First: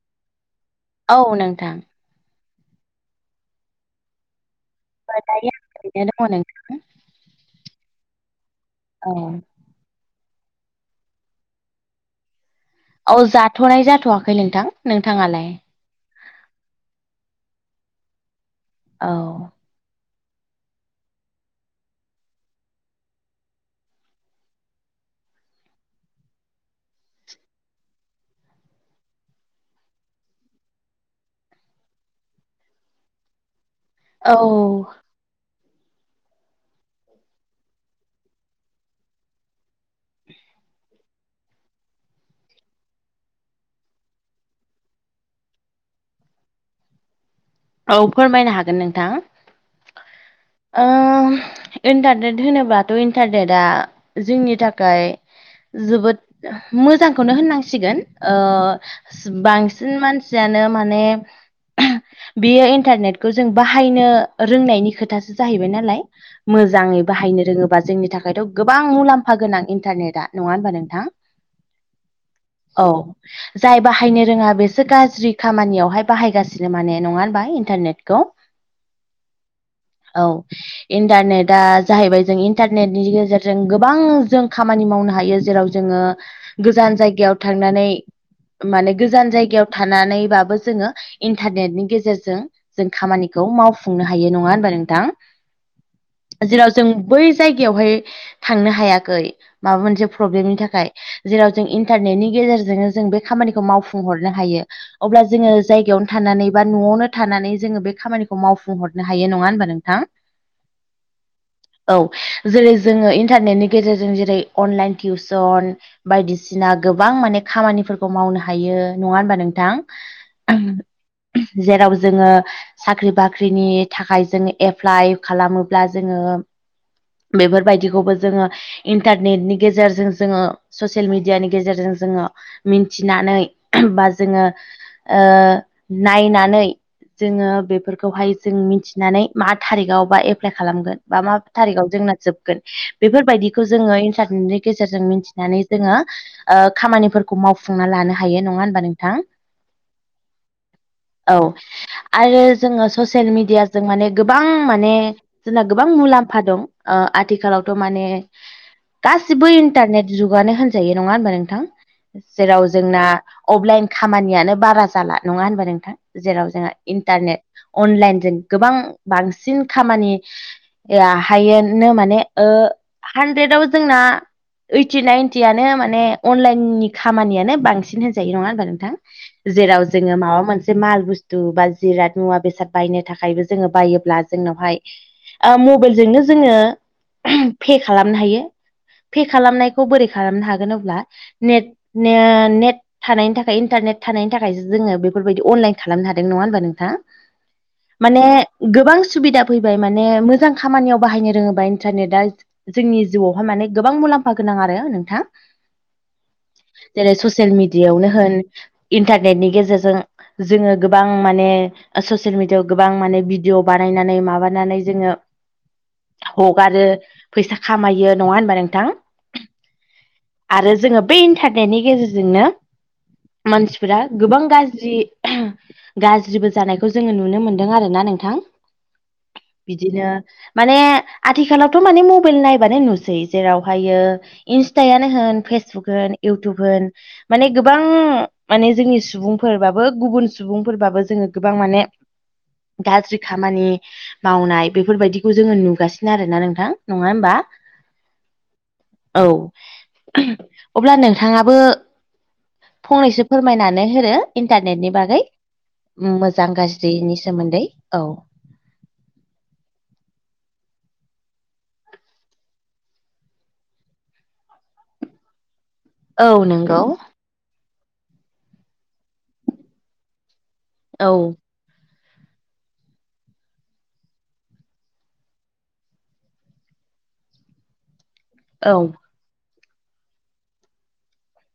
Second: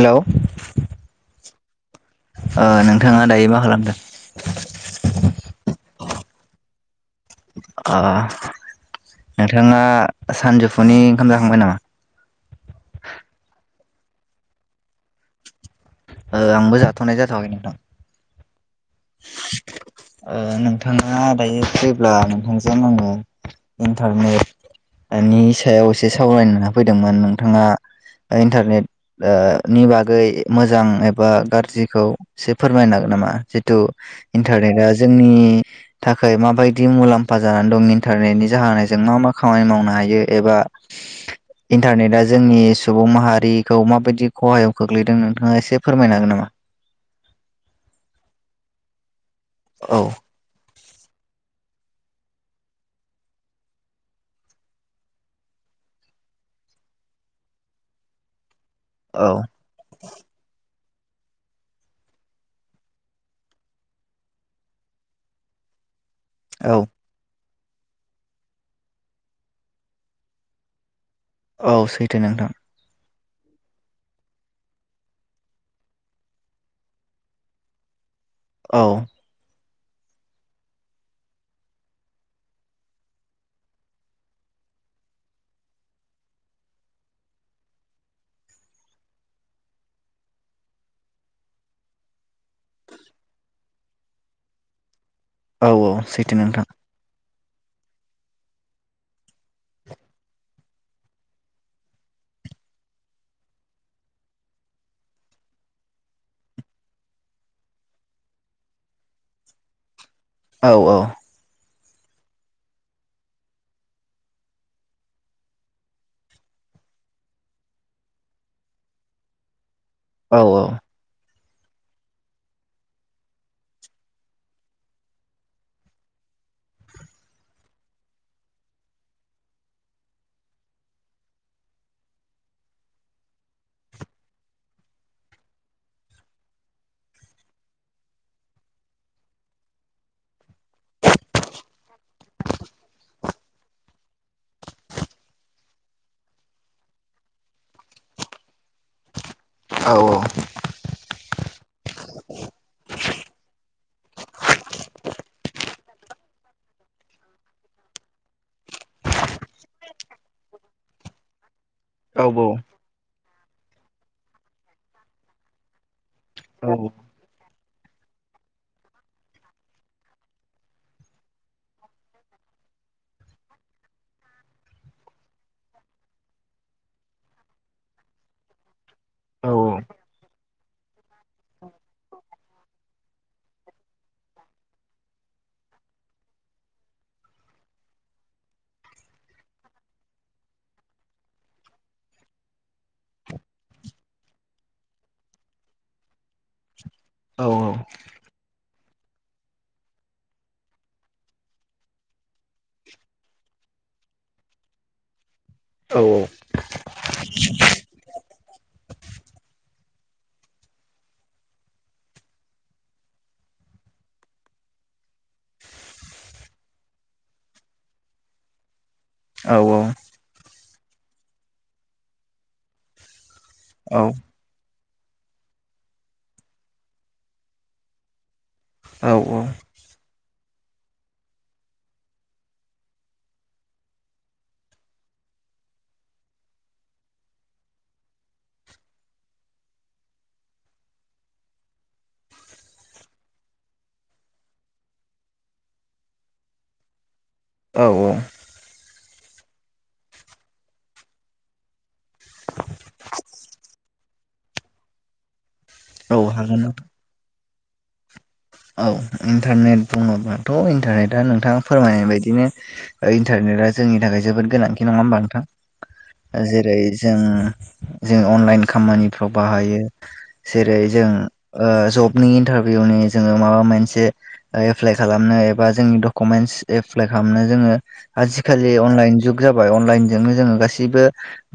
Hello औ नोंथां ओ नोंथाङा दायो मा खालामदों? दायो ओरैनो दङ नोंथां? आ औ नोंथाङा सानजौफुनि ओंखाम जाखांबाय नामा? औ जाथ'नाय जाथ'वाखै नोंथां नोंथाङालाय? ओ आंबो जाथ'नाय जाथ'वाखै नोंथां। औ। ओ नोंथाङा दायो फैब्ला नोंथांजों आङो इन्टारनेट बेनि सायाव एसे सावरायनो होनना फैदोंमोन नोंथाङा। इन्टारनेट ओ नि बागै मो जां एबा गाज्रिखौ एसे फोरमायनो हागोन नामा जिथु औ इन्टारनेटआ जोंनि थाखाय माबायदि मुलाम्फा जानानै दं इन्टारनेटनि जाहोनायजों मा मा खामानि मावनो हायो एबा इन्टारनेटआ जोंनि सुबुं माहारिखौ माबायदि खहायाव खोख्लैदों नोंथां आ एसे फोरमायनो हागोन नामा? औ फोरमायनो हागोन नोंथां। औ। ओं इन्टारनेट होनोबाथ' इन्टारनेटआ जोंनि थाखाय जोबोद मोजांखौनो होननांसिगोन ओ औ बांसिन मानसि आनो माने बेयो इन्टारनेटखौ जों बाहायनो रोंनायनि खोथासो। जाहैबाय नालाय मोजाङै बाहायनो रोङोबा जोंनि थाखायथ' गोबां मुलाम्फा गोनां इन्टारनेटआ नङा होनबा नोंथां। औ सैथो नोंथां। औ। जाय बाहायनो रोङा बेसो गाज्रि खामानियावहाय बाहायगासिनो माने नङा होनबा इन्टारनेटखौ। औ। औ। इन्टारनेटआ जाहैबाय जों इन्टारनेटनि गेजेरजों गोबां जों खामानि मावनो हायो जेराव जोङो गोजान जायगायाव थांनानै माने गोजान जायगायाव थानानैबाबो जोङो इन्टारनेटनि गेजेरजों जों खामानिखौ मावफुंनो हायो नङा होनबा औ औ सैथो नोंथां नोंथां जेराव जों बै जायगायावहाय थांनो हायाखै माबा मोनसे प्रब्लेमनि थाखाय जेराव जों इन्टारनेटनि गेजेरजोंनो जों बे खामानिखौ मावफुंहरनो हायो। अब्ला जोङो जायगायावनो थानानै बा न'आवनो थानानै जोङो बे खामानिखौ मावफुंहरनो हायो नङा होनबा नों थां। औ औ। औ जेरै जोङो इन्टारनेटनि गेजेरजों जेरै अनलाइन टिउसन बायदिसिना गोबां माने खामानिफोरखौ मावनो हायो नङा होनबा नोंथां। औ ओम उम जेराव जोङो साख्रि बाख्रिनि थाखाय जों एप्लाइ खालामोब्ला जोङो बेफोरबायदिखौबो जोङो इन्टारनेटनि गेजेरजों जोङो ससियेल मिडियानि गेजेरजों जोङो मिन्थिनानै ओहोम बा जोङो ओ नायनानै जोङो बेफोरखौहाय जों मिथिनानै मा थारिखआव बा एप्लाइ खालामगोन बा मा थारिखआव जोंना जोबगोन बेफोरबायदि खौ जोङो इन्टारनेटनि गेजेरजों मिथिनानै जोङो। ओ खामानिफोरखौ मावफुंना लानो हायो नंङा होनबा नोंथां औ औ। औ आरो जोंङो ससियेल मिडियाजों माने गोबां माने जोंना गोबां मुलाम्फा दं ओ आथिखालावथ' माने गासिबो इन्टारनेट जुगानो होनजायो नंङा होनबा नोंथां जेराव जोंना अफलाइन खामानियानो बारा जाला नंङा होनबाय नोंथां जेराव जोंहा इन्टारने अनलाइनजों गोबां बांसिन खामानि हायनो माने हानद्रेदाव जोंना ओइटि नाइनटियानो माने अनलाइननि खामानियानो बांसिन होनजायो नंङा होमबा नोंथां। जेराव जोंङो माबा मोनसे माल बुस्थु बा जिराद मुवा बेसाद बायनो थाखायबो जोंङो। बायोब्ला जोंनावहाय। ओ मबाइलजोंनो जोंङो पे खालामनो हायो। पे खालामनायखौ बोरै खालामनो हागोन अब्ला नेट नो नेट। थानायनि थाखाय इन्टारनेट थानायनि थाखायसो जोंङो बेफोरबायदि अनलाइन खालामनो हादों नंङा होनबा नोंथां। माने गोबां सुबिदा फैबाय माने मोजां खामानियाव बाहायनो रोंङोबा इन्टारनेटआ जोंनि जिउआवहाय माने गोबां मुलाम्फा गोनां आरो नोंथां। औ औ जेरै ससियेल मिडियायावनो होन इन्टारनेटनि गेजेरजों जोंङो गोबां माने ससियेल मिडियाायाव गोबां माने भिदिअ बानायनानै माबानानै जोंङो‌। हगारो फैसा खामायो नंङा होनबा नोंथां। औ औ आरो जोंङो बे इन्टारनेटनि गेजेरजोंनो मानसिफोरा औ गोबां गाज्रि गाज्रिबो जानायखौ जोंङो नुनो मोनदों आरोना नों नोंथां। औ औ। बिदिनो माने आथिखालावथ' माने मबाइल नायबानो नुसै जेरावहायो इन्सटायानो होन फेसबुक होन इउटुब होन माने गोबां माने जोंनि सुबुंफोरबाबो गुबुन सुबुंफोरबाबो जोंङो गोबां माने गाज्रि खामानि मावनाय बेफोरबायदिखौ जोङो नुगासिनो आरोना नोंथां नङा होमबा औ औ। औ अब्ला नोंथांङाबो। फंनैसो फोरमायनानै होनो इन्टारनेटनि बागै मोजां हागोन गाज्रिनि सोमोन्दै औ। औ इन्टारनेट बुंङोबाथ' इन्टारनेटआ नोंथांङा फोरमायनाय बायदिनो। इन्टारनेटआ जोंनि थाखाय जोबोद गोनांथि नंङा होमबा नोंथां। औ जेरै नंगौ जों जों अनलाइन खामानिफ्राव बाहायो। जेरै जों औ जबनि इन्टारभिउनि। जोंङो माबा मोनसे एप्लाइ खालामनो एबा जोंनि डकुमेन्टस एप्लाइ खालामनो जोंङो‌‌ आजिखालि औ अनलाइन जुग जाबाय अनलाइनजोंनो जोंङो गासैबो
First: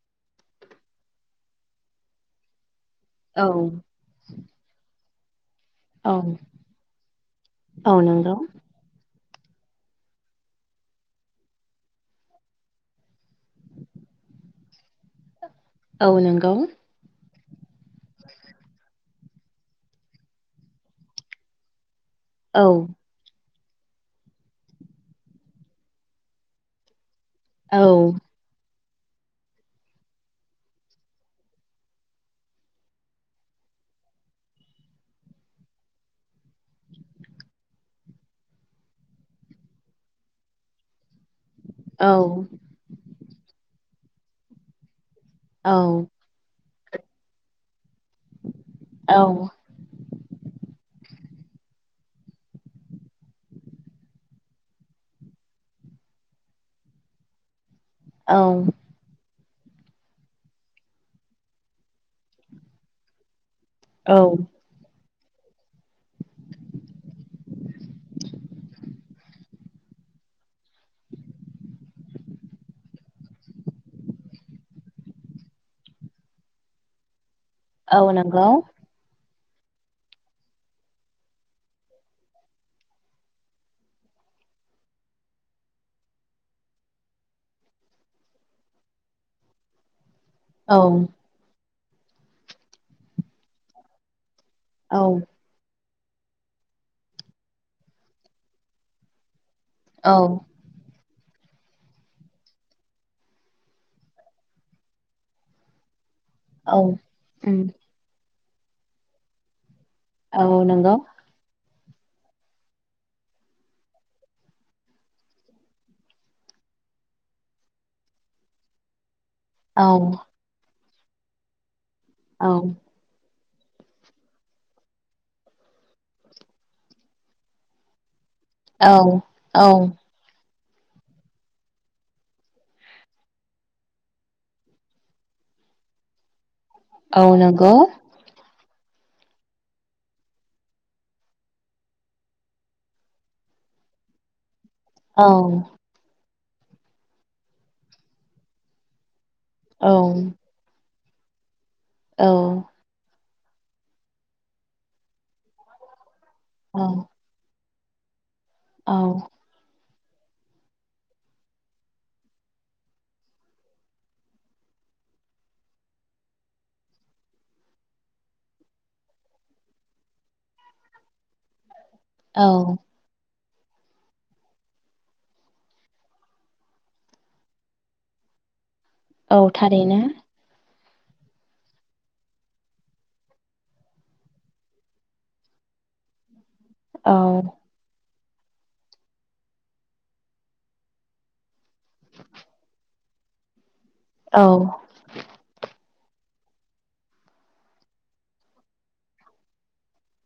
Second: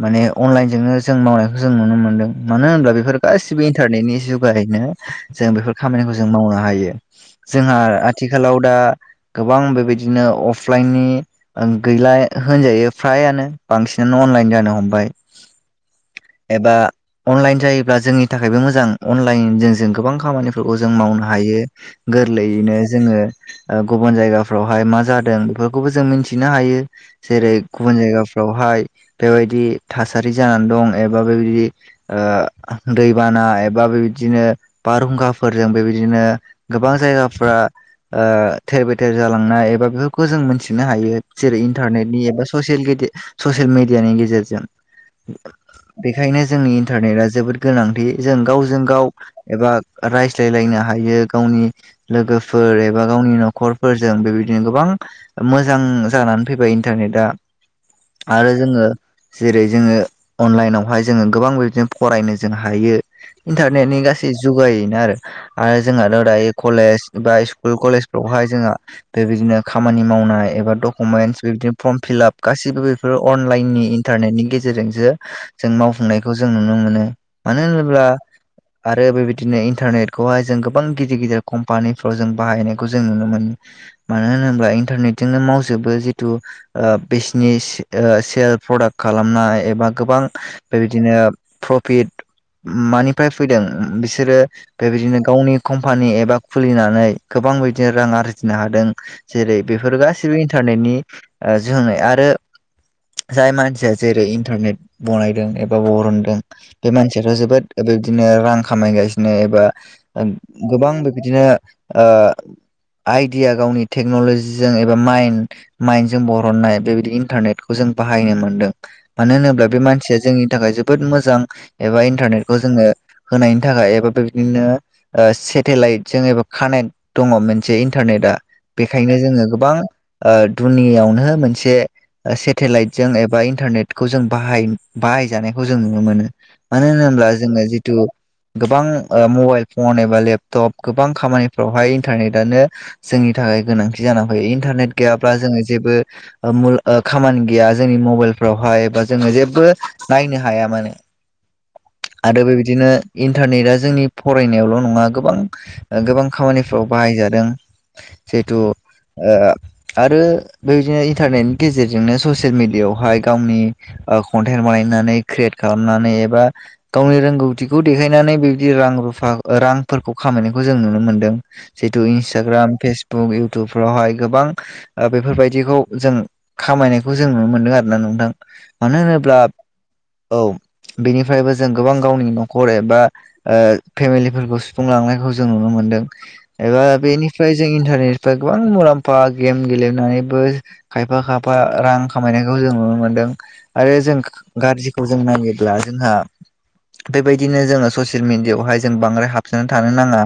माने अनलाइनजोंनो जों मावनायखौ जों नुनो मोन्दों मानो होनब्ला बेफोर गासिबो औ इन्टारनेटनि जुगायैनो जों बेफोर खामानि औ जों मावनो हायो जोंहा औ नंगौ आथिखालाव दा। गोबां बेबायदिनो अफलाइननि गैला होनजायो फ्रायानो बांसिनानो अनलाइन जानो हमबाय औ नंगौ एबा अनलाइन जायोब्ला जोंनि थाखायबो मोजां अनलाइनजों जों गोबां खामानिफोरखौ जों मावनो हायो गोरलैयैनो औ जोंङो ओ गुबुन जायगाफ्रावहाय मा जादों बेफोरखौबो जों मिथिनो हायो जेरै औ गुबुन जायगा हाय बेबायदि थासारि जानानै दं एबा बेबायदि दैबाना एबा बेबायदिनो बारहुंखा फोरजों बेबायदिनो गोबां जायगाफ्रा थेर बेथेर जालांनाय एबा बेफोरखौ जों मोनथिनो हायो। जेरै औ इन्टारनेटनि एबा ससि ससियेल मिडियानि गेजेरजों। औ बेखायनो जोंनि इन्टारनेटा जोबोद गोनांथि जों गावजों गाव औ एबा रायज्लायलायनो हायो गावनि लोगोफोर एबा गावनि न'खरफोरजों बेबायदिनो गोबां मोजां जानानै फैबाय इन्टारनेटआ औ आरो जोङो जेरै जोङो अनलाइनावहाय जोङो गोबां वेबजों फरायनो जों हायो इन्टारनेटनि औ गासै जुगाय आरो आरो जोंहाथ' दायो कलेज बा स्कुल कलेजफ्रावहाय जोंहा बेबायदिनो खामानि मावनाय एबा डकुमेन्टस बेदिनो फर्म फिलाप गासिबो फोर अनलाइननि इन्टारनेटनि गेजेरजोंसो जों मावफुंनायखौ जों नुनो मोनो मानो होनोब्ला औ नंगौ आरो बेबायदिनो इन इन्टारनेटखौहाय जों गोबां गिदिर गिदिर कम्पानिफ्राव जों बाहायनायखौ जों नुनो मोनो मानो होनोब्ला इन्टारनेटजोंनो मावजोबो जिथु ओ बिजिनेस ओ सेल प्रडाक्ट खालामनाय एबा गोबां औ बेबायदिनो प्रफिट मानिफ्राय फैदों बिसोरो बेबायदिनो औ गावनि कम्पानि एबा खुलिनानै गोबां बिदिनो रां आरजिनो हादों जेरै बेफोर औ गाैबो इन्टारनेटनि ओ जोहोनै आरो जाय मानसिया जेरै इन्टारनेट बनायदों एबा बरनदों औ बे मानसियाथ' उम जोबोद बेबदिनो रां खामायगासिनो एबा औ गोबां नंगौ बिदिनो ओ आइडिया गावनि टेक्न'लजिजों एबा माइन्ड माइन्दडजों बरननाय बेबायदि इन्टारनेटखौ जों बाहायनो मोन्दों मानो होनो ब्ला बे औ मानसिया जोंनि थाखाय जोबोद मोजां एबा औ इन्टारनेटखौ जोंङो होनायनि थाखाय एबा बे बिदिनो ओ सेटेलाइट जों एबा कानेक्ट दङ मोनसे इन्टारनेटआ औ बेखायनो जोङो औ गोबां ओ दुनियावनो मोनसे ओसेटेलाइटजों एबा इन्टारनेटखौ जों बाहाय बाहायजानायखौ जों नुनो मोनो मानो औ होनोब्ला जोङो नंगौ जिथु गोबां ओ मबाइल फन एबा लेपटप गोबां खामानिफ्रावहाय इन्टारनेटानो जोंनि थाखाय गोनांथि जानानै फैयो इन्टारनेट औ गैयाब्ला जोङो जेबो खामानि गैया जोंनि मबाइल फ्रावहाय बा जोङो जेबो औ नायनो हायामोन आरो बेबायदिनो इन्टारनेटआ जोंनि फरायनायावल' नङा गोबां गोबां खामानिफ्राव औ बाहायजादों जिहेथु ओ आरो बेबायदिनो इन्टारनेटनि गेजेरजोंनो ससियेल मेडियायावहाय गावनि कन्टेन्ट बानायनानै क्रियेट खालामनानै एबा गावनि रोंगौथिखौ देखायनानै बे दि रां रुफा रांफोरखौ खामायनायखौ जों नुनो मोन्दों जिहेतु औ इन्स्टाग्राम, फेस बुक, इउटुबफ्रावहाय गोबां ओ बेफोरबायदिखौ जों खामायनायखौ जों नुनो मोनदों आरोना नोंथां मानो होनोब्ला औ थारैनो औ बेनिफ्रायबो जों गोबां गावनि न'खर एबा ओ फेमिलिफोरखौ सुफुंलांनायखौ जों नुनो मोनदों एबा औ बेनिफ्राय जों इन्टारनेट फ्राय गोबां मुलाम्फा गेम गेलेनानैबो खायफा खायफा रां खामायनायखौ जों नुनो मोन्दों आरो जों औ गासैखौ जों नायोब्ला जोंहा बेबायदिनो जोंङो ससे सेल मिडियायावहाय जों बांद्राय हाबसोना थानो नाङा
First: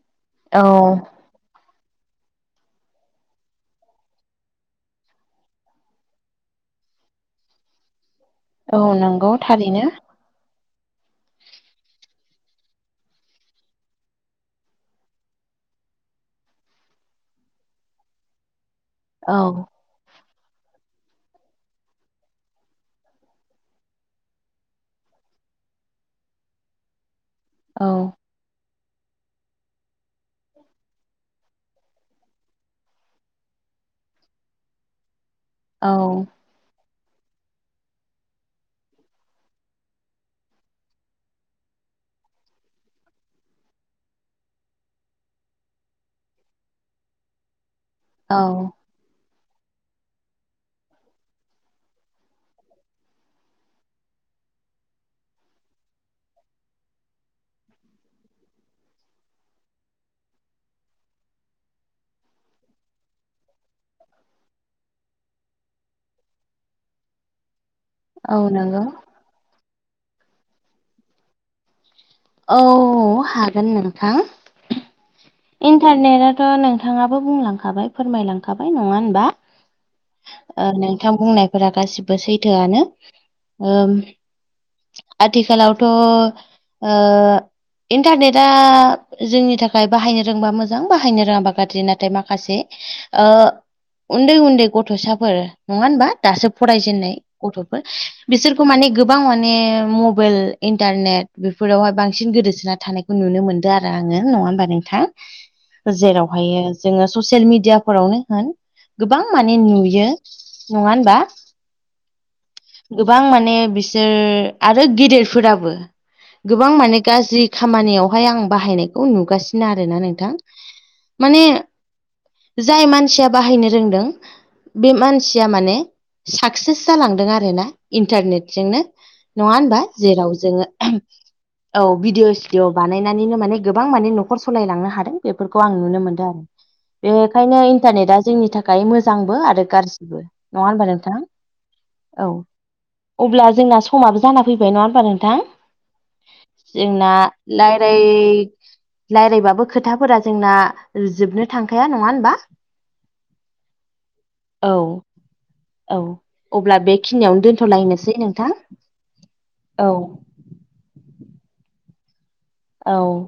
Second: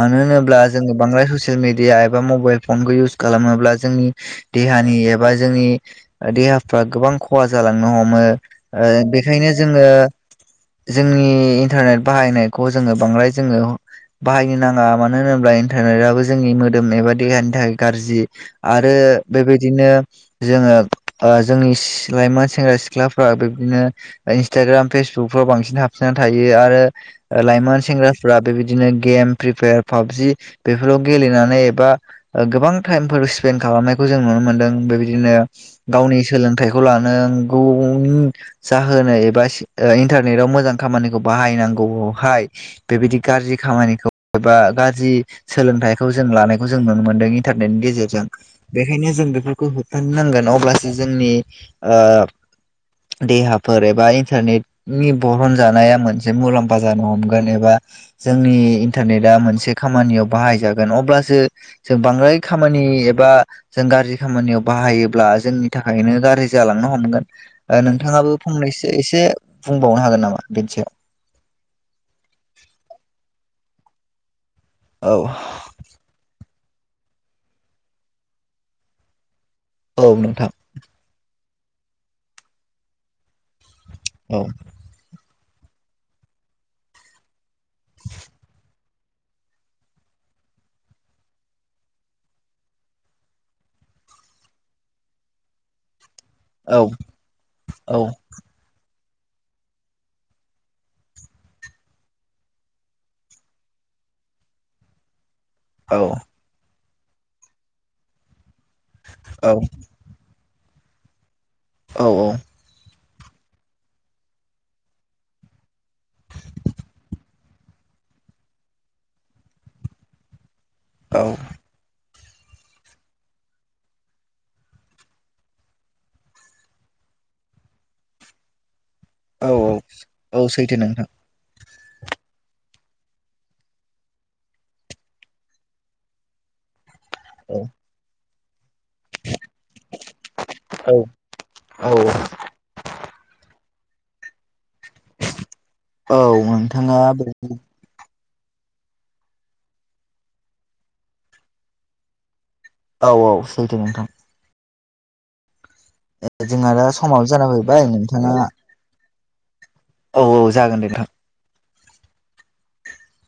मानो होनोब्ला औ जोंखौ बांद्राय होस सेल मिडिया एबा मबाइल फनखौ इउस खालामोब्ला जोंनि देहानि एबा जोंनि ओ देहाफ्रा गोबां खहा जालांनो हमो औ ओ नंगौ बेखायनो जोङो थारैनो जोंनि इन्टारनेट बाहायनायखौ जोङो बांद्राय जोङो बाहायनो नाङा मानो होनोब्ला इन्टारनेटआबो जोंनि मोदोम एबा देहानि थाखाय गाज्रि आरो औ बेबायदिनो जोङो ओ जोंनि सि लाइमोन सेंग्रा सिख्लाफ्रा बिब्दिनो इन्सटाग्राम, फेसबुकफ्राव बांसिन हाबसोना थायो आरो ओलाइमोन औ सेंग्राफ्रा बेबायदिनो गेम, फ्रिफायार, पाबजि बेफोराव गेलेनानै एबा ओ गोबां टाइमफोर स्पेन्ड खालामनायखौ जों नुनो मोनदों बेबायदिनो गावनि औ सोलों फिथाइखौ लानांगौनि जाहोनो एबा इन्टारनेटाव मोजां खामानिखौ बाहायनांगौआवहाय बेबायदि गाज्रि खामानिखौ एबा गाज्रि सोलोंथाइखौ जों लानायखौ जों नुनो मोनदों इन्टारनेटनि गेजेरजों औ बे खायनो जों बेफोरखौ होबथानो नांगोन अब्लासो जोंनि ओ देहाफोर एबा इन्टारनेटनि बरहनजानाया मोनसे मुलाम म्फा जानो हमगोन एबा जोंनि इन्टारनेटआ मोनसे खामानियाव बाहायजागोन अब्लासो जों बांद्राय खामानि एबा जों गाज्रि खामानियाव बाहायोब्ला जोंनि थाखायनो गाज्रि जालांनो हमगोन। ओ नोंथाङाबो औ नंगौ फंनैसो एसे बुंबावनो हागोन नामा बेनि सायाव औ हागोन नोंथां औ इन्टारनेटआथ' नोंथाङाबो बुंलांखाबाय फोरमायलांखाबाय नङा होनबा औ नोंथां। ओ नोंथां बुंनायफोरा गासिबो सैथोआनो ओ औ आथिखालावथ' ओ इन्टारनेटआ जोंनि थाखाय बाहायनो रोंबा मोजां बाहायनो रोङाबा गाज्रि नाथाय माखासे ओ उन्दै-उन्दै गथ'साफोर नङा होनबा दासो औ फरायजेननाय गथ'फोर औ बिसोरखौ माने गोबां माने मबाइल इन्टारनेट बेफोरावहाय बांसिन गोदोसोना थानाय खौ नुनो मोनदों आरो आङो नङा होमबा नों थां औ जेरावहायो जोङो ससियेल मिडियाफोरावनो होन गोबां औ माने नुयो नङा होनबा औ औ गोबां माने बिसोर आरो गेदेरफोराबो गोबां माने गाज्रि खामानियावहाय आं बाहायनायखौ नुगासि ना आरोना नोंथां औ माने जाय मानसिया बाहायनो रोंदों बे मानसिया माने साक्सेस जालांदों आरो ना इन्टारनेट जोंनो। नङा औ होनबा जेराव औ जोङो सैथो नोंथां औ भिडिअ सिडिअ बानायनानैनो माने गोबां माने न' खर सलायलांनो हादों बेफोरखौ आं नुनो मोनदों आरो बेखायनो औ इन इन्टारनेटआ जोंनि थाखाय मोजांबो आरो गाज्रि नङा होनबा औ नोंथां औ अब्ला जोंना समाबो जाना फैबाय नङा होमबा नोंथां औ नोंथाङा जोंना लाइट जाय रायज्लायबाबो खोथाफोरा जोंना जोबनो थांखाया नङा होनबा औ औ सैथो नोंथां। औ औ जोंहा अब्ला दा समाबो बेखिनियावनो जाना फैबाय दोनथ'लायनोसै नोंथाङा नोंथां औ औ औ जागोनदे थां औ